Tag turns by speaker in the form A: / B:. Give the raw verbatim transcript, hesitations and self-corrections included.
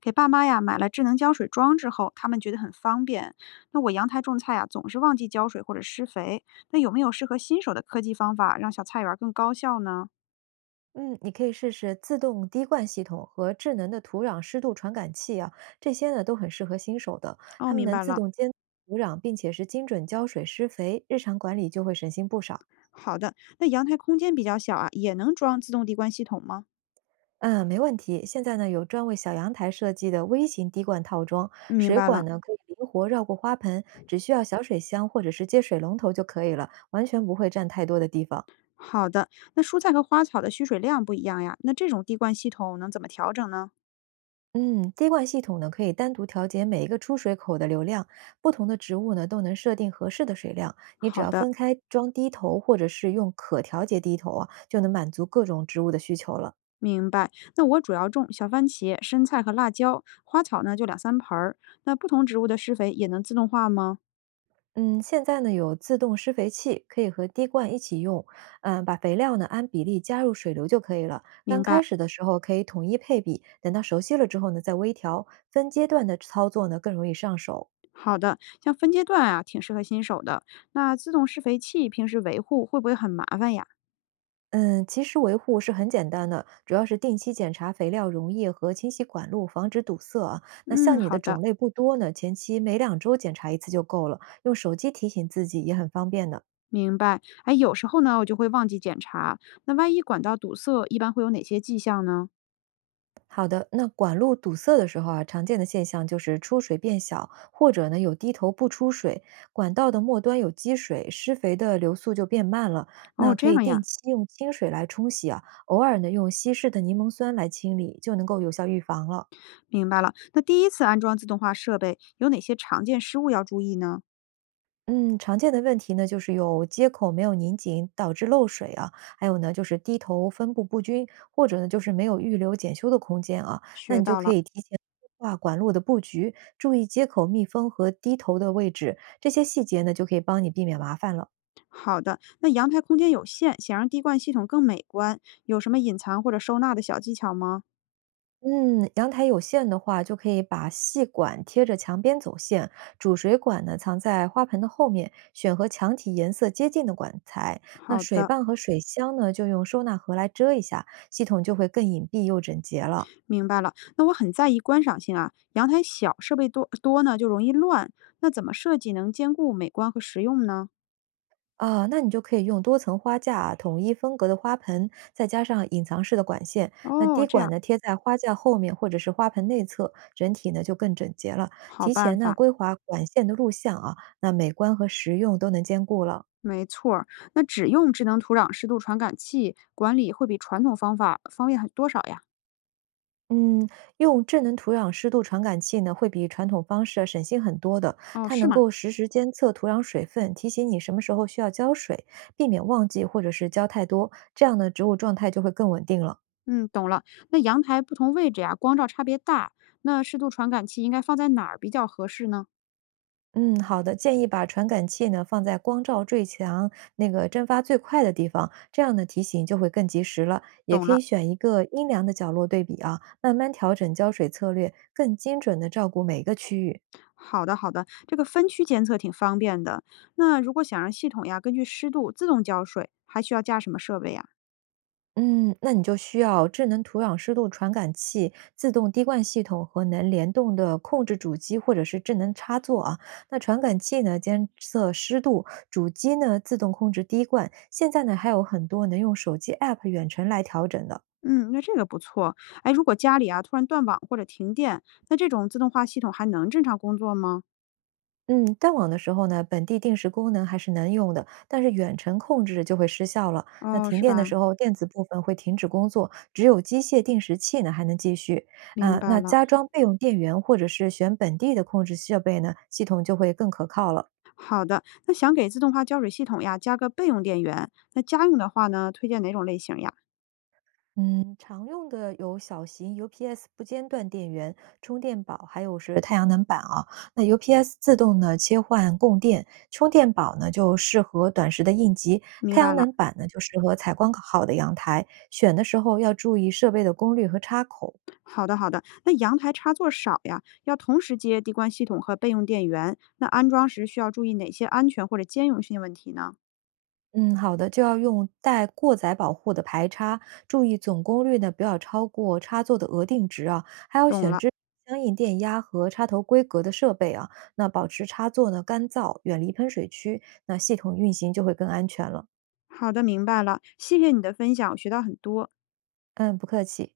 A: 给爸妈呀买了智能浇水装置后，他们觉得很方便。那我阳台种菜呀，总是忘记浇水或者施肥。那有没有适合新手的科技方法，让小菜园儿更高效呢？
B: 嗯，你可以试试自动滴灌系统和智能的土壤湿度传感器啊，这些呢都很适合新手的。
A: 哦，
B: 它们
A: 明
B: 能
A: 白
B: 自
A: 了。
B: 动监测土壤，并且是精准浇水、施肥，日常管理就会省心不少。
A: 好的，那阳台空间比较小啊，也能装自动滴灌系统吗？
B: 嗯，没问题。现在呢有专为小阳台设计的微型滴灌套装，
A: 明
B: 水
A: 白了。
B: 管呢可以灵活绕过花盆，只需要小水箱或者是接水龙头就可以了，完全不会占太多的地方。
A: 好的，那蔬菜和花草的需水量不一样呀，那这种滴灌系统能怎么调整呢？
B: 嗯，滴灌系统呢可以单独调节每一个出水口的流量，不同的植物呢都能设定合适的水量。你只
A: 好
B: 要
A: 的，
B: 分开装滴头，或者是用可调节滴头啊，就能满足各种植物的需求了。
A: 明白。那我主要种小番茄、生菜和辣椒，花草呢就两三盆儿。那不同植物的施肥也能自动化吗？
B: 嗯，现在呢有自动施肥器，可以和滴灌一起用。嗯，把肥料呢按比例加入水流就可以了。
A: 明
B: 刚开
A: 白。
B: 始的时候可以统一配比，等到熟悉了之后呢再微调。分阶段的操作呢更容易上手。
A: 好的，像分阶段啊，挺适合新手的。那自动施肥器平时维护会不会很麻烦呀？
B: 嗯，其实维护是很简单的，主要是定期检查肥料溶液和清洗管路，防止堵塞啊。那
A: 嗯，
B: 像你
A: 好
B: 的
A: 的，
B: 种类不多呢，前期每两周检查一次就够了，用手机提醒自己也很方便的。
A: 明白。哎，有时候呢，我就会忘记检查。那万一管道堵塞，一般会有哪些迹象呢？
B: 好的，那管路堵塞的时候啊，常见的现象就是出水变小，或者呢有低头不出水，管道的末端有积水，施肥的流速就变慢了。
A: 哦，
B: 那
A: 这
B: 可以
A: 样呀，
B: 定期用清水来冲洗啊，偶尔呢用稀释的柠檬酸来清理，就能够有效预防了。
A: 明白了。那第一次安装自动化设备，有哪些常见失误要注意呢？
B: 嗯，常见的问题呢，就是有接口没有拧紧导致漏水啊，还有呢就是滴头分布不均，或者呢就是没有预留检修的空间啊。那
A: 学
B: 你就
A: 到
B: 可
A: 了。
B: 以提前规划管路的布局，注意接口密封和滴头的位置，这些细节呢就可以帮你避免麻烦了。
A: 好的，那阳台空间有限，想让滴灌系统更美观，有什么隐藏或者收纳的小技巧吗？
B: 嗯，阳台有线的话，就可以把细管贴着墙边走线，主水管呢藏在花盆的后面，选和墙体颜色接近的管材。那
A: 好
B: 水
A: 的。
B: 泵和水箱呢，就用收纳盒来遮一下，系统就会更隐蔽又整洁了。
A: 明白了，那我很在意观赏性啊。阳台小，设备多多呢，就容易乱。那怎么设计能兼顾美观和实用呢？
B: 啊，那你就可以用多层花架、统一风格的花盆，再加上隐藏式的管线。那
A: 哦，
B: 滴
A: 这
B: 管
A: 样，
B: 呢贴在花架后面或者是花盆内侧，整体呢就更整洁了。
A: 好
B: 提
A: 办
B: 前呢
A: 法，
B: 规划管线的路线啊，那美观和实用都能兼顾了。
A: 没错儿。那只用智能土壤湿度传感器管理会比传统方法方便很多少呀？
B: 嗯，用智能土壤湿度传感器呢，会比传统方式啊省心很多的。
A: 哦，
B: 它
A: 是
B: 能
A: 吗？
B: 够实时监测土壤水分，提醒你什么时候需要浇水，避免忘记或者是浇太多，这样呢，植物状态就会更稳定了。
A: 嗯，懂了。那阳台不同位置呀，光照差别大，那湿度传感器应该放在哪儿比较合适呢？
B: 嗯，好的，建议把传感器呢放在光照最强、那个蒸发最快的地方，这样呢提醒就会更及时了。也
A: 懂
B: 可以
A: 了。
B: 选一个阴凉的角落对比啊，慢慢调整浇水策略，更精准的照顾每个区域。
A: 好的，好的，这个分区监测挺方便的。那如果想让系统呀根据湿度自动浇水，还需要加什么设备呀？
B: 嗯，那你就需要智能土壤湿度传感器、自动滴灌系统和能联动的控制主机或者是智能插座啊。那传感器呢，监测湿度；主机呢，自动控制滴灌。现在呢，还有很多能用手机 App 远程来调整的。
A: 嗯，那这个不错。哎，如果家里啊突然断网或者停电，那这种自动化系统还能正常工作吗？
B: 嗯，断网的时候呢，本地定时功能还是能用的，但是远程控制就会失效了。那
A: 哦，
B: 停
A: 是
B: 电的
A: 吧？
B: 时候，电子部分会停止工作，只有机械定时器呢还能继续。
A: 明
B: 啊、
A: 白
B: 那
A: 了。
B: 加装备用电源或者是选本地的控制设备呢，系统就会更可靠了。
A: 好的，那想给自动化浇水系统呀加个备用电源，那家用的话呢，推荐哪种类型呀？
B: 嗯，常用的有小型 U P S 不间断电源、充电宝，还。有。那 U P S 自动呢切换供电，充电宝呢就适合短时的应急，
A: 明
B: 太
A: 白
B: 阳
A: 了。
B: 能板呢就适合采光好的阳台。选的时候要注意设备的功率和插口。
A: 好的，好的。那阳台插座少呀，要同时接地光系统和备用电源。那安装时需要注意哪些安全或者兼容性问题呢？
B: 嗯，好的，就要用带过载保护的排插，注意总功率呢不要超过插座的额定值啊，还要
A: 懂
B: 选
A: 了，
B: 支相应电压和插头规格的设备啊，那保持插座呢干燥，远离喷水区，那系统运行就会更安全了。
A: 好的，明白了。谢谢你的分享，我学到很多。
B: 嗯，不客气。